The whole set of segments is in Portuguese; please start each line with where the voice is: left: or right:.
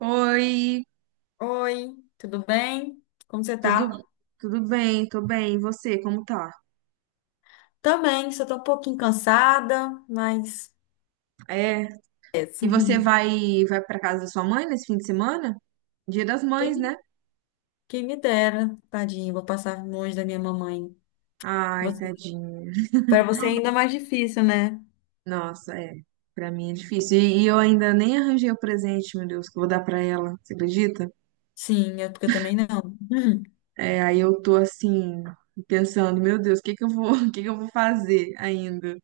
right: Oi,
left: Oi, tudo bem? Como você
right: tudo
left: tá?
right: tudo bem? Tô bem. E você, como tá?
left: Também, só tô um pouquinho cansada, mas
right: É.
left: é.
right: E você vai para casa da sua mãe nesse fim de semana? Dia das Mães, né?
left: quem quem me dera, tadinho, vou passar longe da minha mamãe.
right: Ai,
left: Você...
right: tadinha.
left: Para você é ainda mais difícil, né?
right: Nossa, é. Pra mim é difícil. E eu ainda nem arranjei o presente, meu Deus, que eu vou dar pra ela. Você acredita?
left: Sim, é porque eu também não.
right: É, aí eu tô assim pensando, meu Deus, o que que eu vou, o que que eu vou fazer ainda?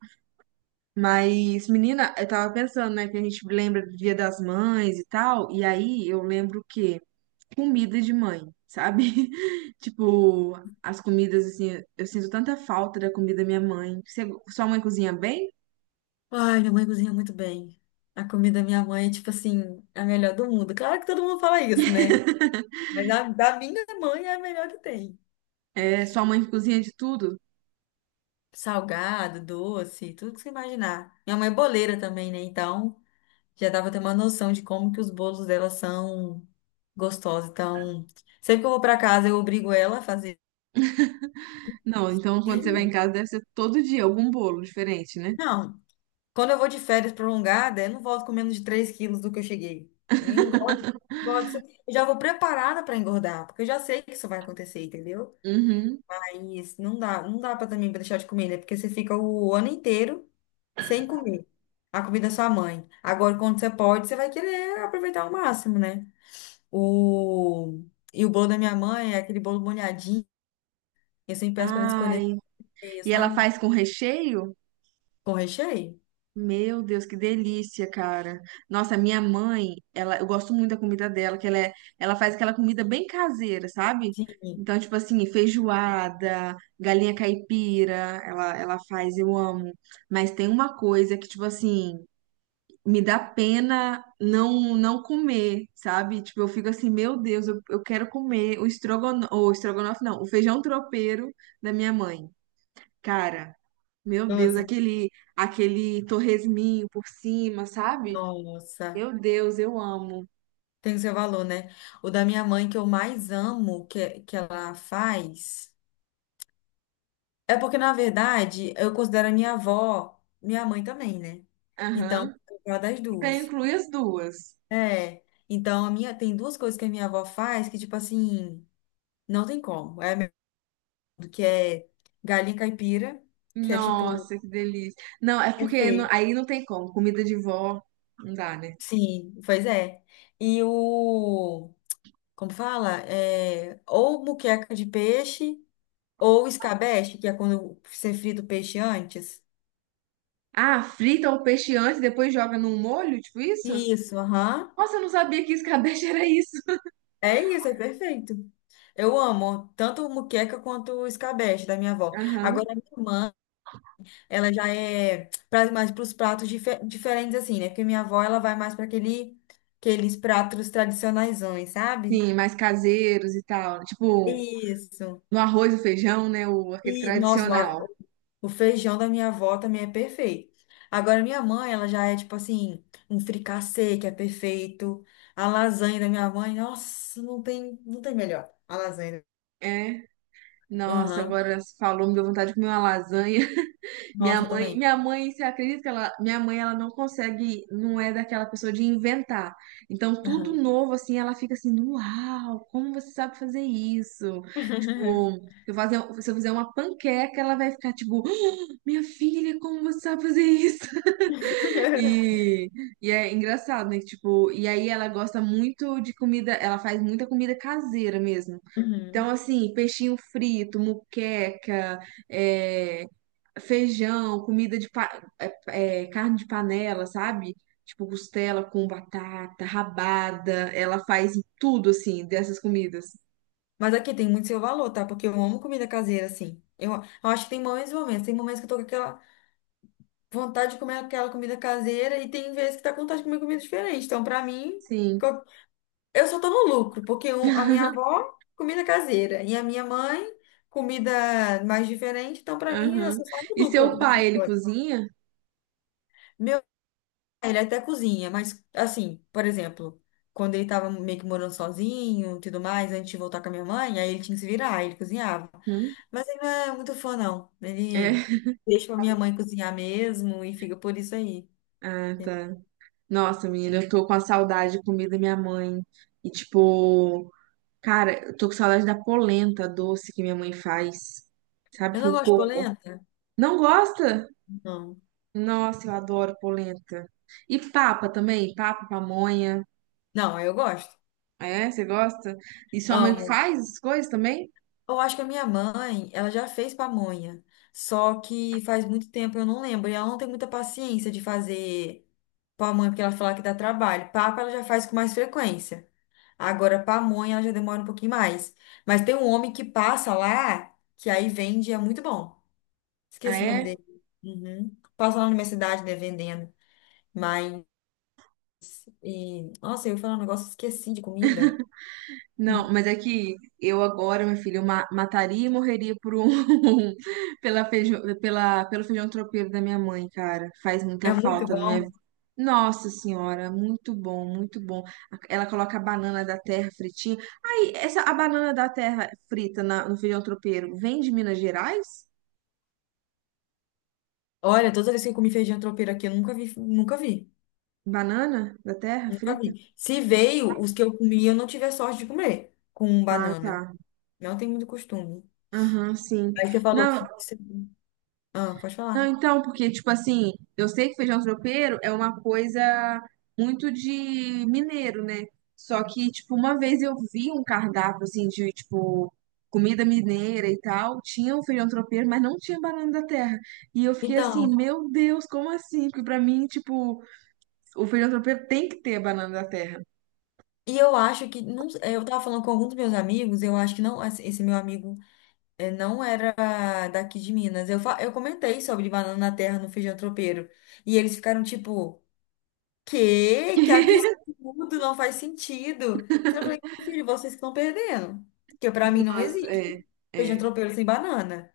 right: Mas, menina, eu tava pensando, né, que a gente lembra do Dia das Mães e tal, e aí eu lembro que comida de mãe, sabe? Tipo, as comidas, assim, eu sinto tanta falta da comida da minha mãe. Você- sua mãe cozinha bem?
left: Ai, minha mãe cozinha muito bem. A comida da minha mãe é tipo assim, a melhor do mundo. Claro que todo mundo fala isso, né? Mas a da minha mãe é a melhor que tem.
right: É, sua mãe cozinha de tudo?
left: Salgado, doce, tudo que você imaginar. Minha mãe é boleira também, né? Então, já dava ter uma noção de como que os bolos dela são gostosos. Então, sempre que eu vou para casa, eu obrigo ela a fazer.
right: Não, então quando você vai em casa deve ser todo dia algum bolo diferente, né?
left: Não, quando eu vou de férias prolongada, eu não volto com menos de 3 quilos do que eu cheguei. Eu engordo, engordo, assim. Eu já vou preparada para engordar, porque eu já sei que isso vai acontecer, entendeu?
right: Uhum.
left: Mas não dá, não dá para também pra deixar de comer, né? Porque você fica o ano inteiro sem comer. A comida da sua mãe. Agora, quando você pode, você vai querer aproveitar ao máximo, né? O... E o bolo da minha mãe é aquele bolo molhadinho. Eu sempre peço para ela escolher com
right: Ai,
left: recheio,
right: e ela
left: sabe?
right: faz com recheio?
left: Com recheio?
right: Meu Deus, que delícia, cara. Nossa, minha mãe, ela, eu gosto muito da comida dela, que ela é, ela faz aquela comida bem caseira, sabe?
left: Sim.
right: Então, tipo assim, feijoada, galinha caipira, ela faz, eu amo. Mas tem uma coisa que, tipo assim, me dá pena não comer, sabe? Tipo, eu fico assim, meu Deus, eu quero comer o estrogonofe não, o feijão tropeiro da minha mãe. Cara, meu Deus,
left: Nossa.
right: aquele, aquele torresminho por cima, sabe?
left: Nossa.
right: Meu Deus, eu amo.
left: Tem o seu valor, né? O da minha mãe que eu mais amo que ela faz. É porque, na verdade, eu considero a minha avó minha mãe também, né? Então,
right: Aham.
left: eu gosto das
right: Então
left: duas.
right: inclui as duas.
left: É. Então, a minha, tem duas coisas que a minha avó faz que, tipo assim, não tem como. É a mesma, que é galinha caipira, que é tipo
right: Nossa, que delícia. Não, é porque não-
left: Perfeito.
right: aí não tem como. Comida de vó, não dá, né?
left: Sim, pois é. E o, como fala? É, ou muqueca de peixe, ou escabeche, que é quando você frita o peixe antes.
right: Ah, frita o peixe antes, e depois joga num molho, tipo isso?
left: Isso, aham.
right: Nossa, eu não sabia que escabeche era isso.
left: É isso, é perfeito. Eu amo tanto muqueca quanto o escabeche da minha avó.
right: Aham.
left: Agora, a minha irmã, ela já é mais para os pratos diferentes, assim, né? Porque minha avó, ela vai mais para aquele, aqueles pratos tradicionaisões, sabe?
right: Sim, mais caseiros e tal. Tipo,
left: Isso.
right: no arroz e feijão, né? O, aquele
left: E, nossa,
right: tradicional.
left: o feijão da minha avó também é perfeito. Agora, minha mãe, ela já é tipo assim, um fricassê que é perfeito. A lasanha da minha mãe, nossa, não tem, não tem melhor. A lasanha.
right: É. Nossa,
left: Aham.
right: agora você falou, me deu vontade de comer uma lasanha.
left: Nossa, também.
right: Minha mãe, você acredita que ela, minha mãe, ela não consegue, não é daquela pessoa de inventar. Então, tudo
left: Aham.
right: novo, assim, ela fica assim, uau, como você sabe fazer isso? Tipo, se eu fazer, se eu fizer uma panqueca, ela vai ficar tipo, "Ah, minha filha, como você sabe fazer isso? E, e é engraçado, né? Tipo, e aí ela gosta muito de comida, ela faz muita comida caseira mesmo. Então,
left: Uhum.
right: assim, peixinho frito, muqueca, eh, feijão, comida de pa- carne de panela, sabe? Tipo costela com batata, rabada, ela faz tudo assim dessas comidas.
left: Mas aqui tem muito seu valor, tá? Porque eu amo comida caseira, assim. Eu acho que tem momentos e momentos. Tem momentos que eu tô com aquela vontade de comer aquela comida caseira e tem vezes que tá com vontade de comer comida diferente. Então, pra mim,
right: Sim.
left: eu só tô no lucro, porque a minha avó, comida caseira, e a minha mãe, comida mais diferente. Então, pra mim, eu
right: Aham.
left: só saio no
right: E seu
left: lucro dessa
right: pai, ele
left: história.
right: cozinha?
left: Meu pai, ele até cozinha, mas, assim, por exemplo, quando ele tava meio que morando sozinho e tudo mais, antes de voltar com a minha mãe, aí ele tinha que se virar, aí ele cozinhava.
right: Hum?
left: Mas ele não é muito fã, não. Ele
right: É.
left: deixa pra minha mãe cozinhar mesmo e fica por isso aí.
right: Ah, tá. Nossa, menina, eu tô com a saudade de comida da minha mãe. E tipo, cara, eu tô com saudade da polenta doce que minha mãe faz,
left: Eu
right: sabe,
left: não
right: com
left: gosto de
right: coco.
left: polenta?
right: Não gosta?
left: Não.
right: Nossa, eu adoro polenta. E papa também, papa, pamonha.
left: Não, eu gosto.
right: Ah, é, você gosta? E sua mãe
left: Amo.
right: faz as coisas também?
left: Eu acho que a minha mãe, ela já fez pamonha, só que faz muito tempo eu não lembro, e ela não tem muita paciência de fazer pamonha porque ela fala que dá trabalho. Papa ela já faz com mais frequência. Agora pamonha ela já demora um pouquinho mais. Mas tem um homem que passa lá, que aí vende, é muito bom.
right: Ah,
left: Esqueci o nome
right: é?
left: dele. Uhum. Passa lá na minha cidade, né, vendendo. Mas, e, nossa, eu ia falar um negócio, esqueci de comida.
right: Não, mas é que eu agora, meu filho, eu ma- mataria e morreria por um pela feijão, pela, pelo feijão tropeiro da minha mãe, cara. Faz muita
left: É muito
right: falta na minha
left: bom.
right: vida. Nossa senhora, muito bom, muito bom. Ela coloca a banana da terra fritinha. Aí, essa a banana da terra frita na- no feijão tropeiro vem de Minas Gerais?
left: Olha, toda vez que eu comi feijão tropeiro aqui, eu nunca vi, nunca vi.
right: Banana da terra
left: Nunca
right: frita?
left: vi. Se veio, os que eu comi, eu não tive a sorte de comer com
right: Ah,
left: banana.
right: tá.
left: Não tem muito costume.
right: Aham, sim.
left: Aí você falou
right: Não,
left: que você- Ah, pode
right: não,
left: falar.
right: então, porque, tipo assim, eu sei que feijão tropeiro é uma coisa muito de mineiro, né? Só que, tipo, uma vez eu vi um cardápio, assim, de, tipo, comida mineira e tal, tinha o feijão tropeiro, mas não tinha banana da terra. E eu fiquei assim,
left: Então,
right: meu Deus, como assim? Porque pra mim, tipo, o feijão tropeiro tem que ter a banana da terra.
left: e eu acho que. Não, é, eu tava falando com alguns dos meus amigos, eu acho que não. Esse meu amigo é, não era daqui de Minas. Eu comentei sobre banana na terra no feijão tropeiro. E eles ficaram tipo: Quê? Que absurdo! Não faz sentido. Então, eu falei: Filho, vocês que estão perdendo. Porque pra mim não
right: Nossa,
left: existe
right: é,
left: feijão
right: é.
left: tropeiro sem banana.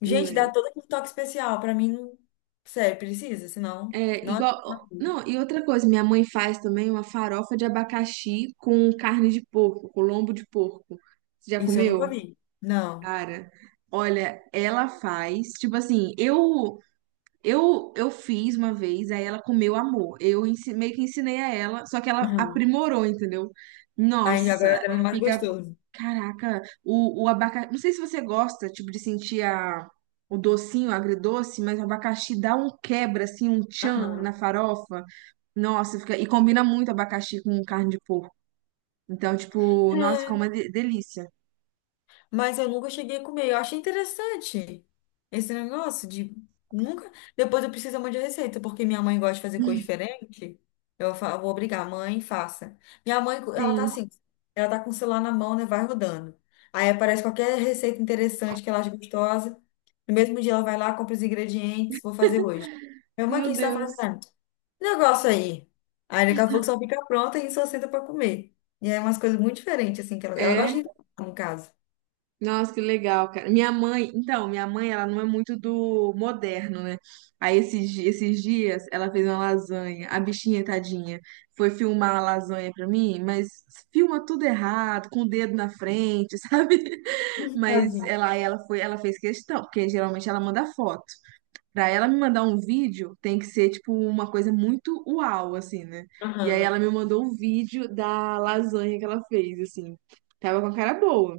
left: Gente, dá todo aquele toque especial. Pra mim, não... sério, precisa, senão.
right: É,
left: Não é a
right: igual.
left: mesma coisa.
right: Não, e outra coisa, minha mãe faz também uma farofa de abacaxi com carne de porco, com lombo de porco. Você já
left: Isso eu nunca
right: comeu?
left: vi. Não.
right: Cara, olha, ela faz. Tipo assim, eu eu fiz uma vez, aí ela comeu amor. Eu ensi- meio que ensinei a ela, só que ela
left: Aham.
right: aprimorou, entendeu?
left: Aí agora
right: Nossa,
left: deve ser mais
right: fica.
left: gostoso.
right: Caraca, o abacaxi. Não sei se você gosta, tipo, de sentir a, o docinho, o agridoce, mas o abacaxi dá um quebra, assim, um tchan na
left: Aham.
right: farofa. Nossa, fica. E combina muito abacaxi com carne de porco. Então, tipo, nossa, fica uma de- delícia.
left: Mas eu nunca cheguei a comer. Eu achei interessante esse negócio de nunca. Depois eu preciso de a receita, porque minha mãe gosta de fazer coisa diferente. Eu vou obrigar, mãe, faça. Minha mãe, ela tá
right: Sim,
left: assim, ela tá com o celular na mão, né? Vai rodando. Aí aparece qualquer receita interessante que ela acha gostosa. No mesmo dia ela vai lá, compra os ingredientes, vou fazer hoje. Minha mãe, o
right: meu
left: que você tá
right: Deus.
left: fazendo? Negócio aí. Aí daqui a pouco só fica pronta e só senta pra comer. E é umas coisas muito diferentes, assim, que ela
right: É.
left: gosta de, ir no caso.
right: Nossa, que legal, cara. Minha mãe, então, minha mãe, ela não é muito do moderno, né? Aí esses, di- esses dias ela fez uma lasanha, a bichinha, tadinha, foi filmar a lasanha pra mim, mas filma tudo errado, com o dedo na frente, sabe?
left: Ih,
right: Mas
left: tadinha.
right: ela, aí ela foi, ela fez questão, porque geralmente ela manda foto. Pra ela me mandar um vídeo, tem que ser tipo uma coisa muito uau, assim, né? E aí
left: Aham.
right: ela me mandou um vídeo da lasanha que ela fez, assim. Tava com a cara boa.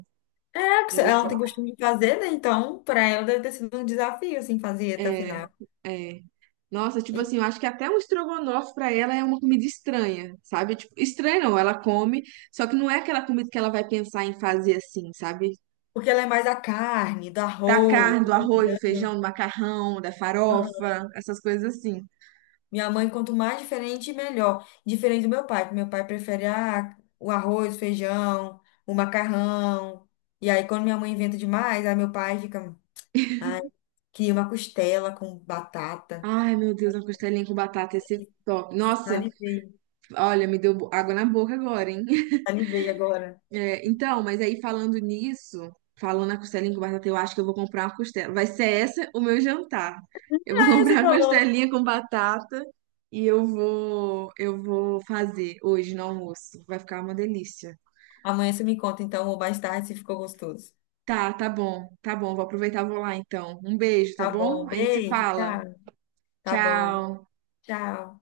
left: É, porque ela não tem costume de fazer, né? Então, para ela deve ter sido um desafio, assim, fazer até a
right: É,
left: final.
right: é. Nossa, tipo
left: E-
right: assim, eu acho que até um estrogonofe pra ela é uma comida estranha, sabe? Tipo, estranha não, ela come, só que não é aquela comida que ela vai pensar em fazer assim, sabe?
left: Porque ela é mais da carne, do
right: Da
left: arroz,
right: carne, do
left: do
right: arroz, do
left: feijão.
right: feijão, do macarrão, da
left: Aham.
right: farofa, essas coisas assim.
left: Minha mãe, quanto mais diferente, melhor. Diferente do meu pai, porque meu pai prefere ah, o arroz, feijão, o macarrão. E aí, quando minha mãe inventa demais, aí meu pai fica, ai, queria uma costela com batata.
right: Ai, meu Deus, uma costelinha com batata, esse top. Nossa,
left: Salivei,
right: olha, me deu bo- água na boca agora, hein?
left: salivei agora.
right: É, então, mas aí falando nisso, falando na costelinha com batata, eu acho que eu vou comprar uma costela. Vai ser essa o meu jantar. Eu vou
left: Aí você
right: comprar uma
left: falou.
right: costelinha com batata e eu vou fazer hoje no almoço. Vai ficar uma delícia.
left: Amanhã você me conta, então, ou mais tarde, se ficou gostoso.
right: Tá, tá bom, tá bom. Vou aproveitar, e vou lá então. Um beijo, tá
left: Tá
right: bom?
left: bom,
right: A gente se
left: beijo,
right: fala.
left: tchau. Tá bom,
right: Tchau.
left: tchau.